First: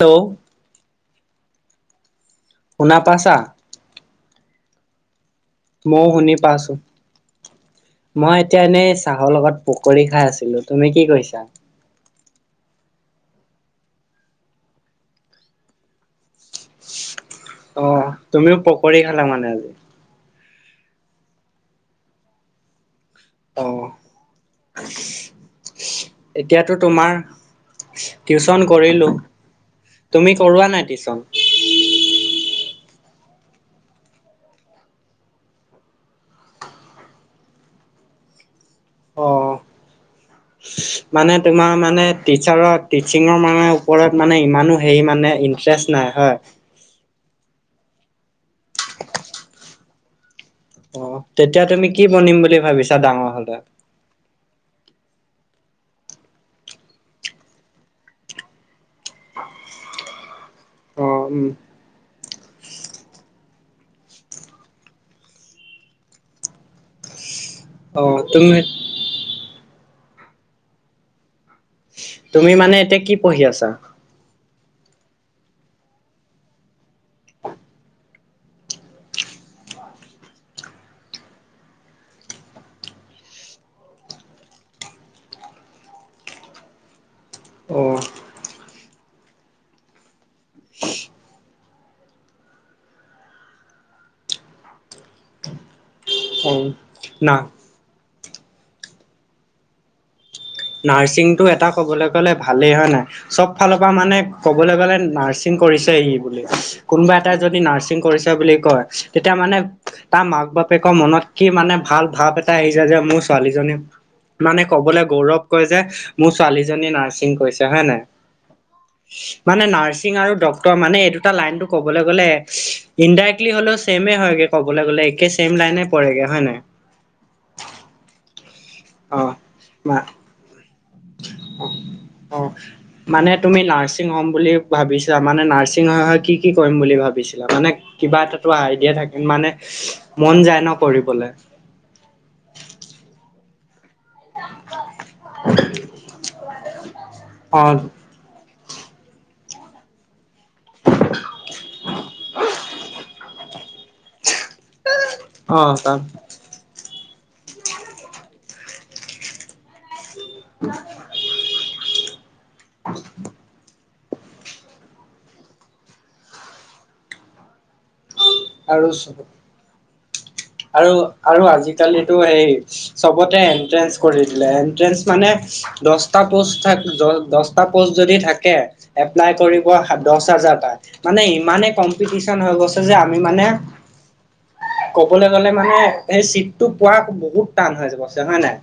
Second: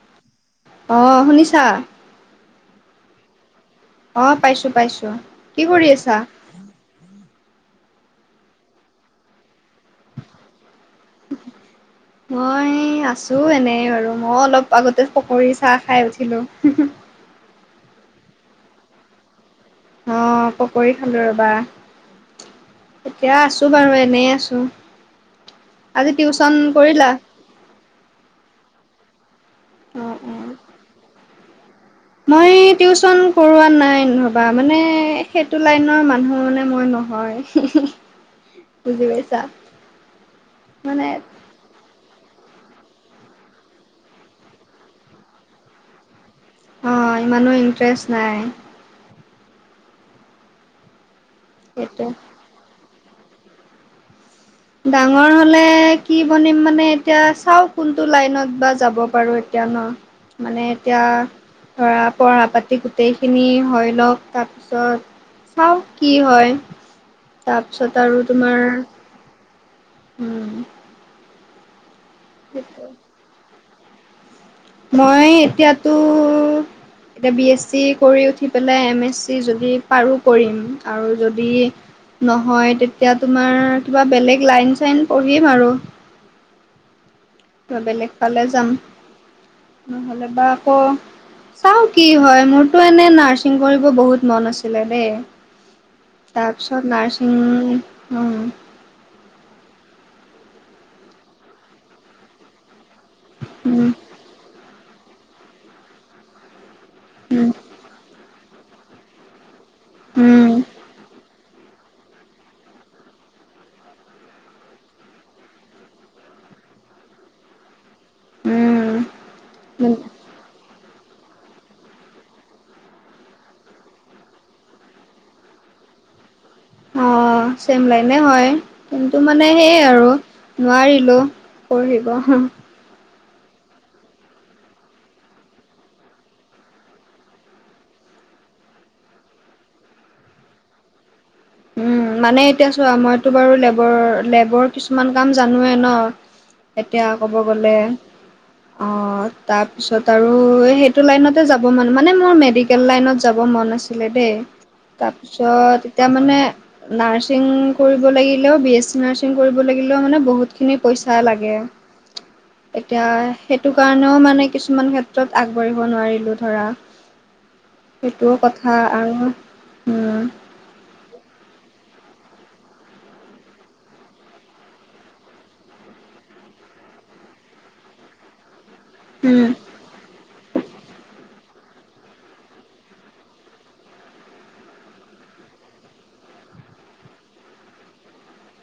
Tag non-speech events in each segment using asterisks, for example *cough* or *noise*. Hello! অঁ শুনিছা? শুনা পাইছা? অঁ পাইছো পাইছো। কি কৰি মইও আছা শুনি পাইছোঁ। মই এতিয়া এনেই চাহৰ লগত পকৰি খাই আছিলো। তুমি কি কৰিছা? মই আছো এনে আৰু মই অলপ আগতে পকৰি চাহ খাই উঠিলো। অ' তুমিও পকৰি খালা মানে আজি? অঁ পকৰি খালো ৰবা। এতিয়া আছো অ' বাৰু এনেই আছো। আজি টিউচন এতিয়াতো তোমাৰ কৰিলা? টিউচন কৰিলো। অ অ তুমি কৰোৱা নাই টিউচন? মই টিউচন কৰোৱা নাই ৰ'বা মানে, সেইটো লাইনৰ মানুহ মানে মই নহয়। বুজি পাইছা? অ' মানে তোমাৰ মানে টিচাৰত টিচিঙৰ মানে ওপৰত মানে ইমানো হেৰি মানে ইণ্টাৰেষ্ট নাই হয়? অঁ ইমানো ইণ্টাৰেষ্ট নাই। অ' তেতিয়া তুমি কি সেইটোৱে বনিম বুলি ভাবিছা ডাঙৰ হ'লে? ডাঙৰ হলে কি বনিম মানে এতিয়া চাও কোনটো লাইনত বা যাব পাৰো এতিয়া ন। মানে এতিয়া অ' উম। ধৰা পঢ়া পাতি গোটেইখিনি হয় লওক তাৰপিছত চাওঁ কি হয়, তাৰপিছত অ' আৰু তুমি তোমাৰ উম। তুমি মানে এতিয়া কি পঢ়ি আছা? মই এতিয়াতো এতিয়া বি এছ চি কৰি উঠি পেলাই এম এছ চি যদি পাৰো কৰিম আৰু যদি নহয় তেতিয়া তোমাৰ কিবা বেলেগ লাইন চাইন পঢ়িম আৰু। অ' বেলেগ ফালে যাম নহ'লে বা আকৌ চাওঁ কি হয় মোৰতো এনে নাৰ্ছিং কৰিব বহুত মন আছিলে দেই অ' তাৰপিছত না নাৰ্ছিং উম নাৰ্ছিংটো এটা ক'বলে গ'লে ভালেই হয় নহয় চব ফালৰ উম পৰা মানে কবলৈ গ'লে নাৰ্ছিং কৰিছে সি বুলি কোনোবা এটাই যদি নাৰ্ছিং কৰিছে বুলি কয় তেতিয়া মানে তাৰ মাক উম বাপেকৰ মনত কি মানে ভাল ভাৱ এটা এটা আহি যায় যে মোৰ ছোৱালীজনী মানে কবলৈ গৌৰৱ কয় যে মোৰ ছোৱালীজনী নাৰ্ছিং কৰিছে হয় নাই মানে উম নাৰ্ছিং আৰু ড তই মানে এই দুটা লাইনতটো ক'বলে গ'লে হো ইনডাইৰেক্টলি হ'লেও ছেমে হয়গে ক'বলে গ'লে একে ছেম লাইনে পৰেগে হয় নাই অহ চেইম লাইনে হয় কিন্তু মানে সেই আৰু নোৱাৰি অহ অহ মানে তুমি নাৰ্ছিং হ'ম বুলি ভাবিছা মানে নাৰ্ছিং হয় হয় কি কি কৰিম বুলি ভাবিছিলা মানে কিবা এটাতো আইডিয়া থাকে মানে মন যায় ন কৰিবলে উম মানে এতিয়া চোৱা মইতো বাৰু লেবৰ লেবৰ কিছুমান কাম জানোৱেই ন এতিয়া ক'ব গ'লে উম। অহ তাৰপিছত আৰু এই সেইটো লাইনতে যাব মন মানে মোৰ মেডিকেল লাইনত যাব মন আছে আছিলে দেই অ' তাৰপিছত তাত এতিয়া মানে নাৰ্ছিং কৰিব লাগিলেও বিএছি নাৰ্ছিং কৰিব লাগিলেও মানে বহুত খিনি পইচা লাগে এতিয়া সেইটো কাৰণেও মানে কিছুমান ক্ষেত্ৰত আগবাঢ়িব নোৱাৰিলো ধৰা সেইটো কথা আৰু উম, আৰু আৰু আজিকালিতো সেই চবতে এন্ট্ৰেন্ঞ্চ কৰি দিলে এনট্ৰেন্ঞ্চ মানে দচটা পোষ্ট থ দচটা পোষ্ট যদি থাকে এপ্লাই উম, কৰিব দহ হাজাৰটা মানে ইমানে কম্পিটিছন হৈ গৈছে যে আমি মানে ক'বলৈ গলে মানে সেই চিটটো পোৱা বহুত টান হৈ এতিয়া হয় নাই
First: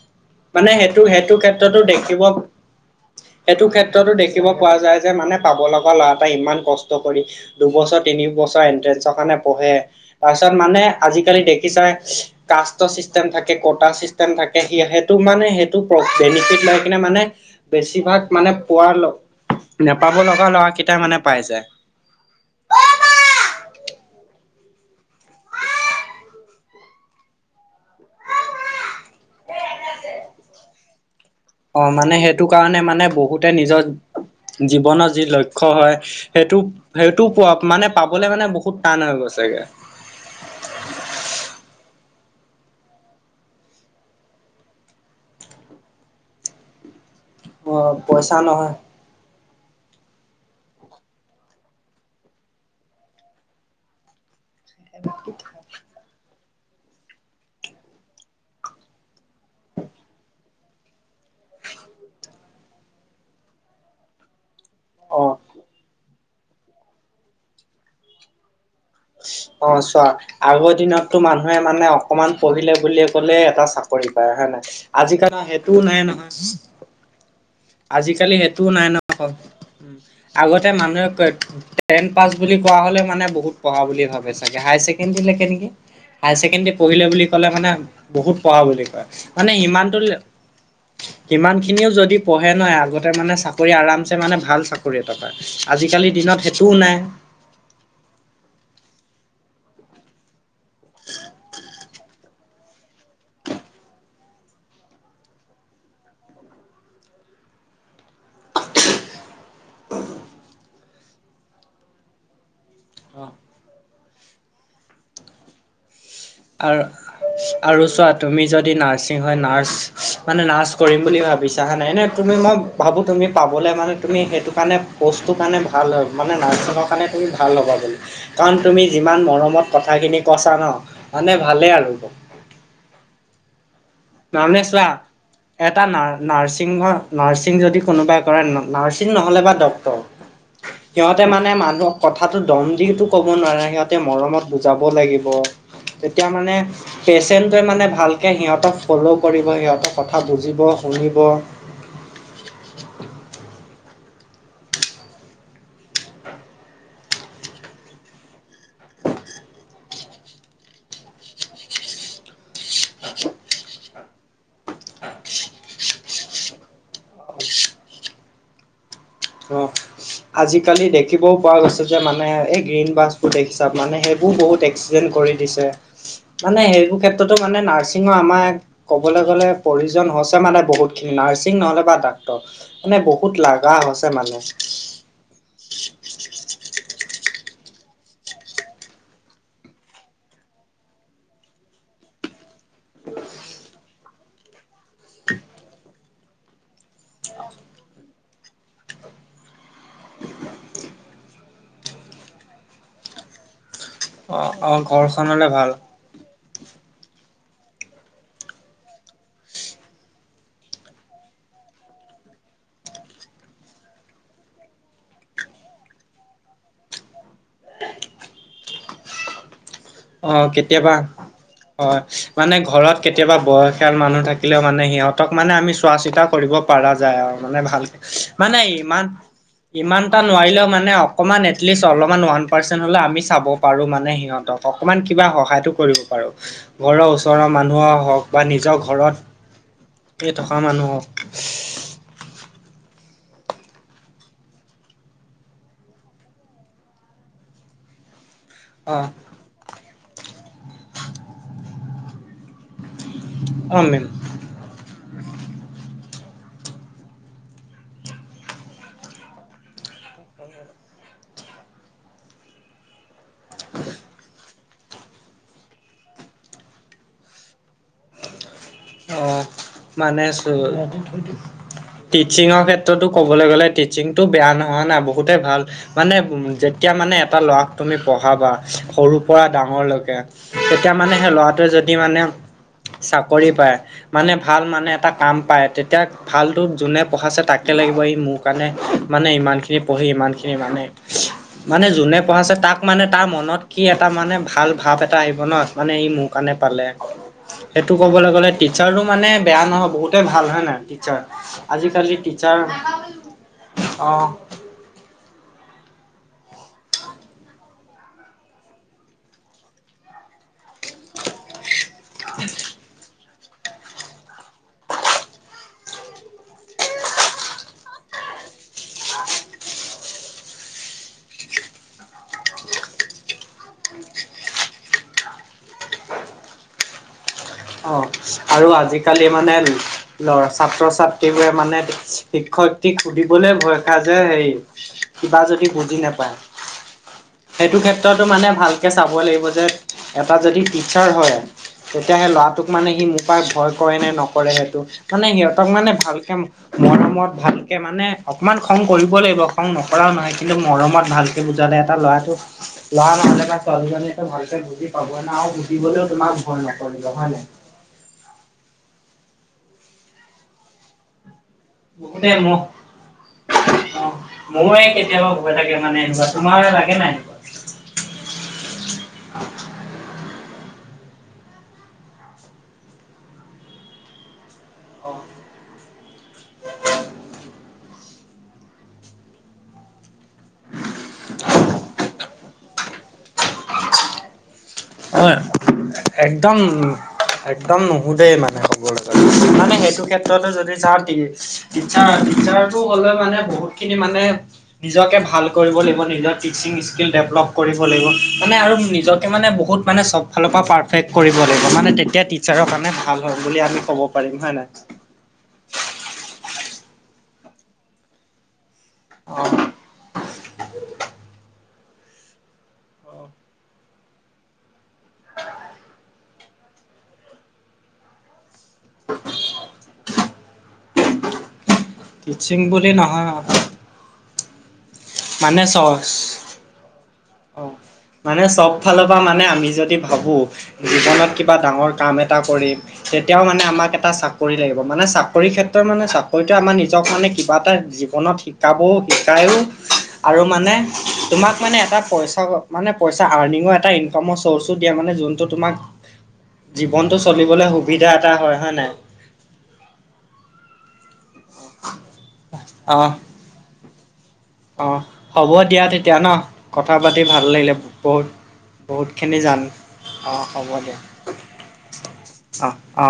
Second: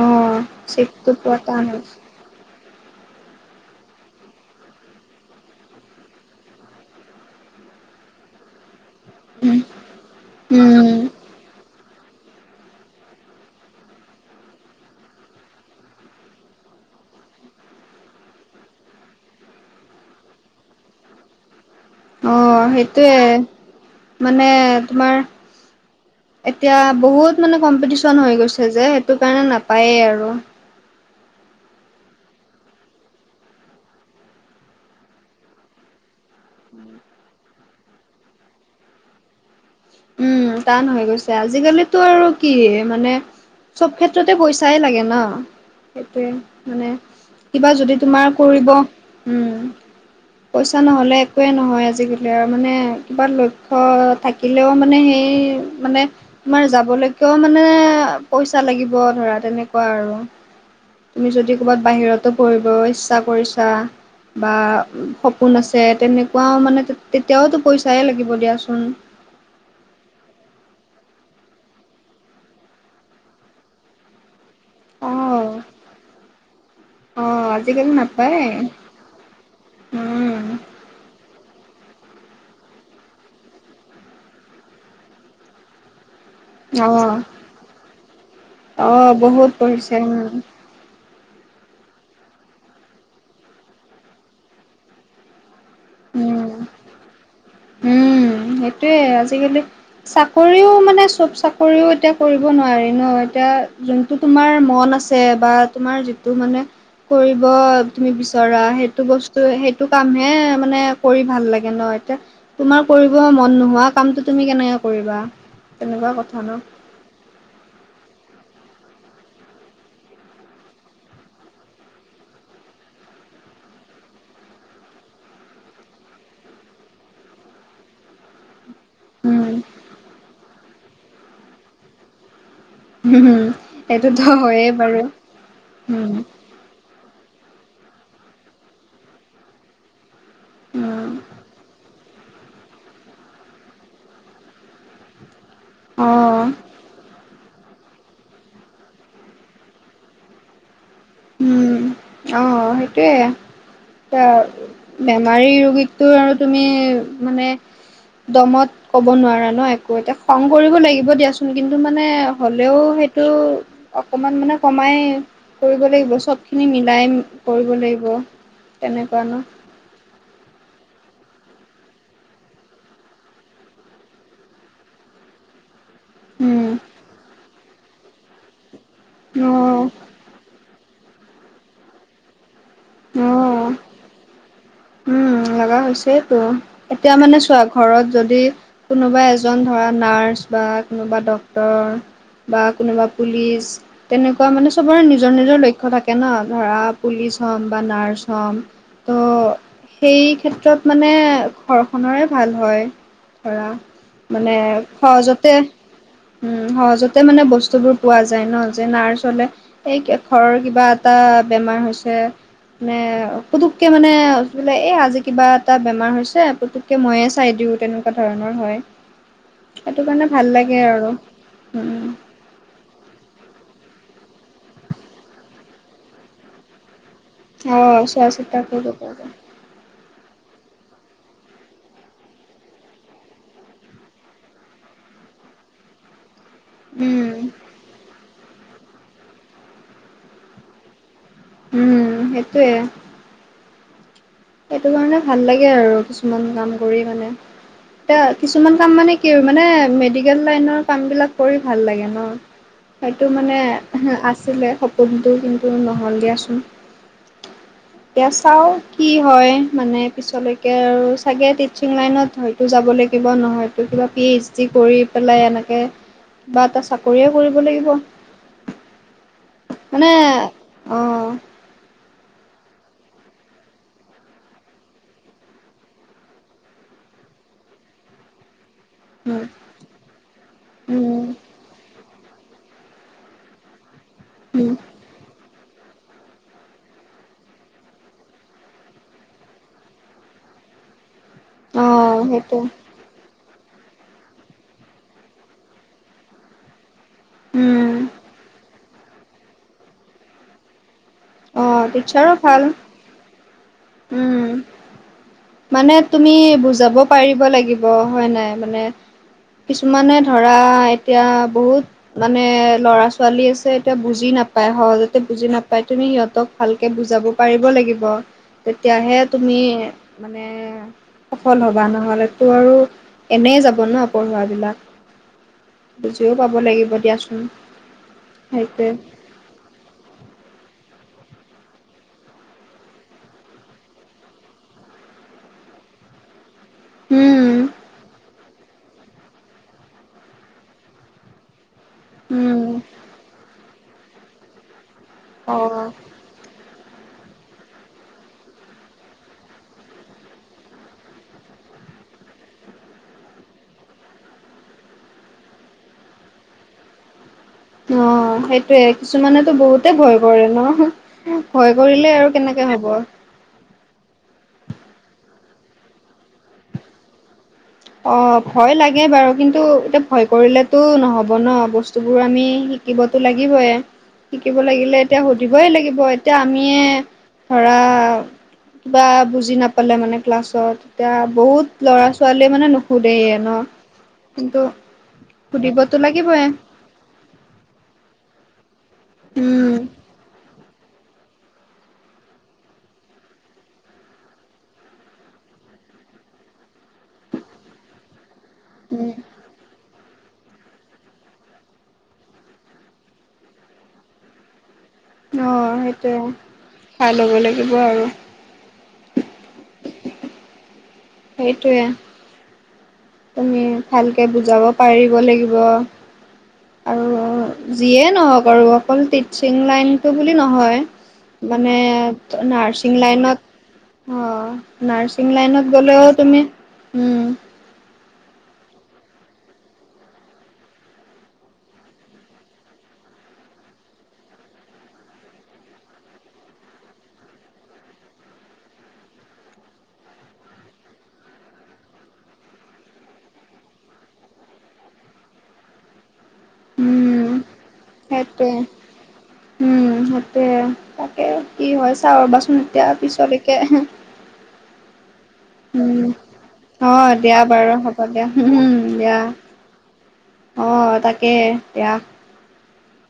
অ', মানে সেইটো চিটটো সেইটো পোৱা টান ক্ষেত্ৰতো হৈছে। দেখিব সেইটো ক্ষেত্ৰতো দেখিব পোৱা যায় যে মানে পাব লগা ল'ৰা‌এটোই ইমান কষ্ট কৰি দুবছৰ তিনিবছৰ এন্ট্ৰেঞ্চৰ কাৰণে উম, পঢ়ে তাৰ পিছত মানে উম, আজিকালি দেখিছাই কাষ্টত চিষ্টেম থাকে কটা চিষ্টেম থাকে সে সেইটো মানে সেইটো অ মাঁ বেনিফিট লৈ কিনে মানে বেছিভাগ মানে পোৱা নোপাব লগা ল'ৰা কেইটাই মানে পায় যায় অহ সেইটোয়ে মানে তোমাৰ এতিয়া বহুত মানে কম্পিটিশ্যন হৈ গৈছে যে সেইটো কাৰণে নাপায়েই আৰু অহ মানে সেইটো কাৰণে মানে বহুতে নিজৰ জীৱনৰ যি লক্ষ্য হয় সেইটো সেইটো পোৱা মানে পাবলে মানে বহুত টান হৈ গৈছেগে উম টান হৈ গৈছে আজিকালিতো আৰু কি মানে চব ক্ষেত্ৰতে পইচাই লাগে ন সেইটোৱে মানে কিবা অ যদি তোমাৰ পইচা নহয় কৰিব উম পইচা নহ'লে একোৱে নহয় আজিকালি আৰু মানে কিবা লক্ষ্য থাকি সেইফালেও মানে সেই মানে তোমাৰ যাব লৈকেও মানে পইচা লাগিব ধৰা তেনেকুৱা আৰু তুমি যদি ক'বাত বাহিৰতো পঢ়িব ইচ্ছা কৰিছা বা অ', সপোন আছে তেনেকুৱাও মানে তেতিয়াওতো পইচাই লাগিব দিয়াচোন অ চোৱা আগৰ দিনতো মানুহে মানে অকমান পঢ়িলে বুল কলে এটা চাকৰি পায় হয় নে নাই অ আজিকাল সেইটোও নাই নহয়। অ আজিকালি সেইটোও নাই নহ উম আগতে মানুহে কয় টেন পাছ বুলি কোৱা হলে মানে বহুত পঢ়া বুলি ভাবে চাগে হায় ছেকেণ্ডৰী লকে নেকি। হায়াৰ ছেকেণ্ডেৰী অ পঢ়িলে বুলি' কলে মানে বহুত পঢ়া বুলি অ কয় বহুত মানে পঢ়িছে সিমানটো উম সিমান খিনিও যদি পঢ়ে নহয় আগতে মানে চাকৰি আৰামছে মানে ভাল চাকৰি এটা আজিকালিৰ দিনত উম সেইটোও নাই। উম সেইটোৱে আজিকালি চাকৰিও মানে চব চাকৰিও এতিয়া কৰিব নোৱাৰি ন এতিয়া যোন যিটো তোমাৰ মন আছে বা তোমাৰ যিটো মানে কৰিব তুমি বিচৰা সেইটো বস্তু ত সেইটো কামহে মানে কৰি ভাল লাগে ন এতিয়া তোমাৰ কৰিব অ', মন নোহোৱা কামটো তুমি কেনেকে কৰিবা তেনেকুৱা কথা ন আৰু আৰু চোৱা তুমি যদি নাৰ্ছিং হয় নাৰ্চ মানে নাৰ্চ কৰিম বুলি ভাবিছা হে নাই এনে তুমি মই ভাবোঁ তুমি পাবলৈ মানে তুমি সেইটো কাৰণে প'ষ্টটো কাৰণে ভাল হয় মানে নাৰ্ছিঙৰ কাৰণে তুমি ভাল হ'বা বুলি কাৰণ তুমি যিমান উম মৰমত কথাখিনি কছা ন মানে ভালেই আৰু হুম হুম মানে চোৱা এটা ন উম নাৰ্ছিঙৰ নাৰ্ছিং যদি কোনোবাই কৰে নাৰ্ছিং নহ'লে বা ডক্টৰ উম সিহঁতে মানে মানুহ কথাতটো দম দি ক'ব নোৱাৰে সিহঁতে মৰমত বুজাব লাগিব অ তেতিয়া মানে পেচেন্টোৱে মানে ভালকে সিহঁতক ফ'ল' কৰিব সিহঁতক কথা বুজিব শুনিব উম অ সেইটোৱে এ বেমাৰী ৰোগীকটো আৰু তুমি মানে দমত ক'ব নোৱাৰা ন একো এতিয়া খং কৰিব লাগিব দিয়াচোন কিন্তু মানে হলেও সেইটো অকমান মানে কমাই কৰিব লাগিব চব খিনি মিলাই কৰিব লাগিব তেনেকুৱা ন অ'ফ আজিকালি দেখিবও পোৱা গৈছে যে মানে এই গ্ৰীণ বাছবোৰ দেখিছা মানে সেইবোৰ বহুত একস কৰি দিছে। মানে উম সেইবোৰ ক্ষেত্ৰতো মানে নাৰ্ছিঙৰ আমাৰ কবলৈ গলে পৰি হৈছে মানে বহুত খিনি নাৰ্ছিং নহলে বা ডাক্তৰ মানে অ বহুত অ লগা হৈছে মানে। উম লগা হৈছেতো এতিয়া মানে চোৱা ঘৰত যদি কোনোবা এজন ধৰা নাৰ্চ বা কোনোবা ডক্তৰ বা কোনোবা পুলিচ তেনেকুৱা মানে চবৰে নিজৰ নিজৰ লক্ষ্য থাকে ন ধৰা পুলিচ হ'ম বা নাৰ্চ হ'ম অঁ সেই ক্ষেত্ৰত মানে ঘৰখন ৰে ভাল হয় ধৰা অ মানে অ ঘৰখনলে সহজতে ভাল উম সহজতে মানে বস্তুবোৰ পোৱা যায় ন যে নাৰ্চ হলে এই ঘৰৰ কিবা এটা বেমাৰ হৈছে মানে পুতুককে মানে বোলে এই আজি কিবা এটা বেমাৰ হৈছে পুতুককে ময়ে চাই দিওঁ তেনেকুৱা ধৰণৰ হয়। সেইটো কাৰণে অ ভাল লাগে কেতিয়াবা আৰু উম হয়, উম। মানে ঘৰত কেতিয়াবা বয়সীয়াল মানুহ থাকিলেও মানে সিহঁতক মানে আমি চোৱা চিতা কৰিব পৰা যায় আৰু। মানে ভালকে অ', চোৱা মানে চিতা কৰিব ইমান পাৰে - ইমান এটা নোৱাৰিলেও মানে অকণমান এটলিষ্ট অলপমান ওৱান পাৰ্চেণ্ট হ'লেও আমি চাব পাৰোঁ মানে সিহঁতক। অকমান কিবা সহায়তো কৰিব পাৰো ঘৰৰ উম, ওচৰৰ - মানুহ হওক বা নিজৰ ঘৰত থকা মানুহ হওক। উম সেইটোৱে। সেইটো কাৰণে ভাল লাগে আৰু কিছুমান কাম কৰি মানে এয়া কিছুমান কাম অ', মানে কি আৰু - মানে মেডিকেল লাইনৰ কামবিলাক কৰি ভাল ন সেইটো মানে- অ', মেম আছিলে সপোনটো কিন্তু নহ'ল দিয়াচোন। এতিয়া চাও - কি হয় মানে পিছলৈকে আৰু চাগে টিচিং লাইনত ধৰিম। তো যাবলে কিবা নহয় তোৰ কিবা পিজ জি কৰি পেলাই এনেকে বা এটা চাকৰিয়ে কৰিব লাগিব। অ মানে চোওক অ', - টিচিংৰ ক্ষেত্ৰতো ক'বলে গ'লে টিচিংটো বেয়া নহয়, হয় নাই বহুতে ভাল - মানে উ যেতিয়া মানে এটা ল'ৰাক তুমি পঢ়াবা - সৰু উম, পৰা ডাঙৰলৈকে তেতিয়া মানে উম, সেই ল'ৰাটোৱে যদি মানে চাকৰি পায় - মানে ভাল উম, মানে এটা কাম পায় তে - এতিয়া ভালটো যোনে পঢ়াছে তাকে লাগিব এই মোৰ কাৰণে মানে ইমানখিনি পঢ়ি ইমানখিনি মানে - *unintelligible* মানে অ', যোনে পঢ়াছে সেইটো তাক মানে তাৰ মনত - কি এটা মানে ভাল ভাৱ এটা আহিব ন মানে ই মোৰ কাৰণে পালে। সেইটো উম, কবলে গ'লে টিচাৰ‌ও মানে বেয়া নহয় বহুতে ভাল হয় নাই টিচাৰ। অ আজিকালি টিচাৰো ভাল, টিচাৰ অ', উম। মানে তুমি বুজাব পাৰিব লাগিব হয় নাই মানে - কিছুমানে ধৰা এতিয়া বহুত মানে ল'ৰা-ছোৱালী - ছোৱালী আছে এতিয়া বুজি নাপায় সহজতে বুজি নাপায় - তুমি সিহঁতক ভালকে বুজাব পাৰিব লাগিব তেতিয়াহে তুমি মানে - সফল হ'বা নহলেতো আৰু এনে যাব ন', পঢ়ুৱা বিলাক। বুজিও পাব লাগিব দিয়াচোন। অ', আৰু সেইটোৱে আজিকালি মানে - ল'ৰা, ছাত্ৰ-ছাত্ৰীবোৰে মানে শিক্ষয়েত্ৰিক সুধিবলৈ ভয় খাই যে হেৰি - কিবা যদি বুজি নাপায়, উম সেইটো ক্ষেত্ৰতো মানে ভাল - এতিয়া চাব‌ই লাগিব যে এটা যদি টিচাৰ হয়, তেতিয়াহে ল'ৰাটোক উম মানে সি মোৰ পৰা ভয় - কৰে নে নকৰে সেইটো মানে অ সিহঁতক মানে ভালকে - মৰমত ভালকে, মানে অকমান খং কৰিব লাগিব খং নকৰাও নহয় কিন্তু মৰমত ভালকে - বুজালে এটা ল'ৰাটো - ল'ৰা নহ'লে বা ছোৱালীজনী ভালকে বুজি পাব না আৰু সুধিবলেও তোমাক ভয় নকৰিব হয় নাই? অ সেইটোৱে কিছুমানেতো বহুতে ভয় কৰে ন? ভয় কৰিলে বহুতে আৰু মোক কেনেকে হব? অ', মোৰে কেতিয়াবা ভয় লাগে মানে এনেকুৱা। তোমাৰ লাগে নাই? অ', ভয় লাগে বাৰু কিন্তু এতিয়া ভয় কৰিলেতো নহ'ব ন' বস্তুবোৰ আমি শি - শিকিবতো লাগিবয়ে, শিকিব লাগিলে অ এতিয়া সু - ধিবই লাগিব, এতিয়া আমিয়ে ধৰা - কিবা বুজি নাপালে মানে ক্লাছত, এতিয়া বহুত ল'ৰা ছোৱালীয়ে মানে নুশুধেয়ে ন'। কিন্তু হয়, সুধিবতো লাগিবই একদম। একদম নুশুদেই মানে, কবলে গ'লে মানে উম। সেইটো ক্ষেত্ৰতে যদি চাওঁ তিচাৰ, তিচাৰটো হলে মানে বহুত খিনি মানে নিজকে ভাল কৰিব লাগিব নিজৰ টিচিং স্কিল ডেভলপ কৰিব লাগিব মানে আৰু নিজকে মানে বহুত মানে ছব ফালৰ পৰা পাৰ্ফেক্ট কৰিব লাগিব, মানে তেতিয়া ত্ৰিচাৰ কাৰণে ভাল হ'ব বুলি আমি মানে কব পাৰিম হয় নাই? অ', সেইটোৱে খাই ল'ব লাগিব আৰু অ'। সেইটোয়ে। তুমি ভালকে বুজাব পাৰিব লাগিব। আৰু যিয়েই নওক *unintelligible* অকল টিচিং লাইনটো বুলি নহয় মানে টিচিং বুলি নাৰ্চিং নহয় লাইনত অ', নাৰ্ছিং মানে লাইনত গ'লেও চ তুমি, উম। অ' মানে চব ফালৰ পৰা মানে আমি যদি ভাবো জীৱনত কিবা ডাঙৰ কাম এটা কৰিম তেতিয়াও মানে আমাক এটা চাকৰি লাগিব, মানে চাকৰি ক্ষেত্ৰত মানে চাকৰিটোৱে আমাৰ নিজক মানে এনেকোৱা এটা জীৱনত শিকাবও, শিকাইও আৰু মানে তোমাক মানে এটা পইচা মানে পইচা আৰ্নিঙৰ এটা ইনকামৰ চৰ্চো দিয়ে, মানে যোনটো তোমাক জীৱনটো উম চলিবলে সুখ সেইটোৱে, উম, সেইটোয়ে তাকে কি হয় চাও ৰবাচুন, এতিয়া অ' পিছলৈকে অ' হ'ব দিয়া উম, তেতিয়া ন কথা অ' পাতি দিয়া ভাল বাৰু লাগিলে হ'ব বহুত দিয়া, হোম হোম দিয়া। বহুতখিনি জান হ'ব অ', দিয়া তাকে দিয়া। অ', অ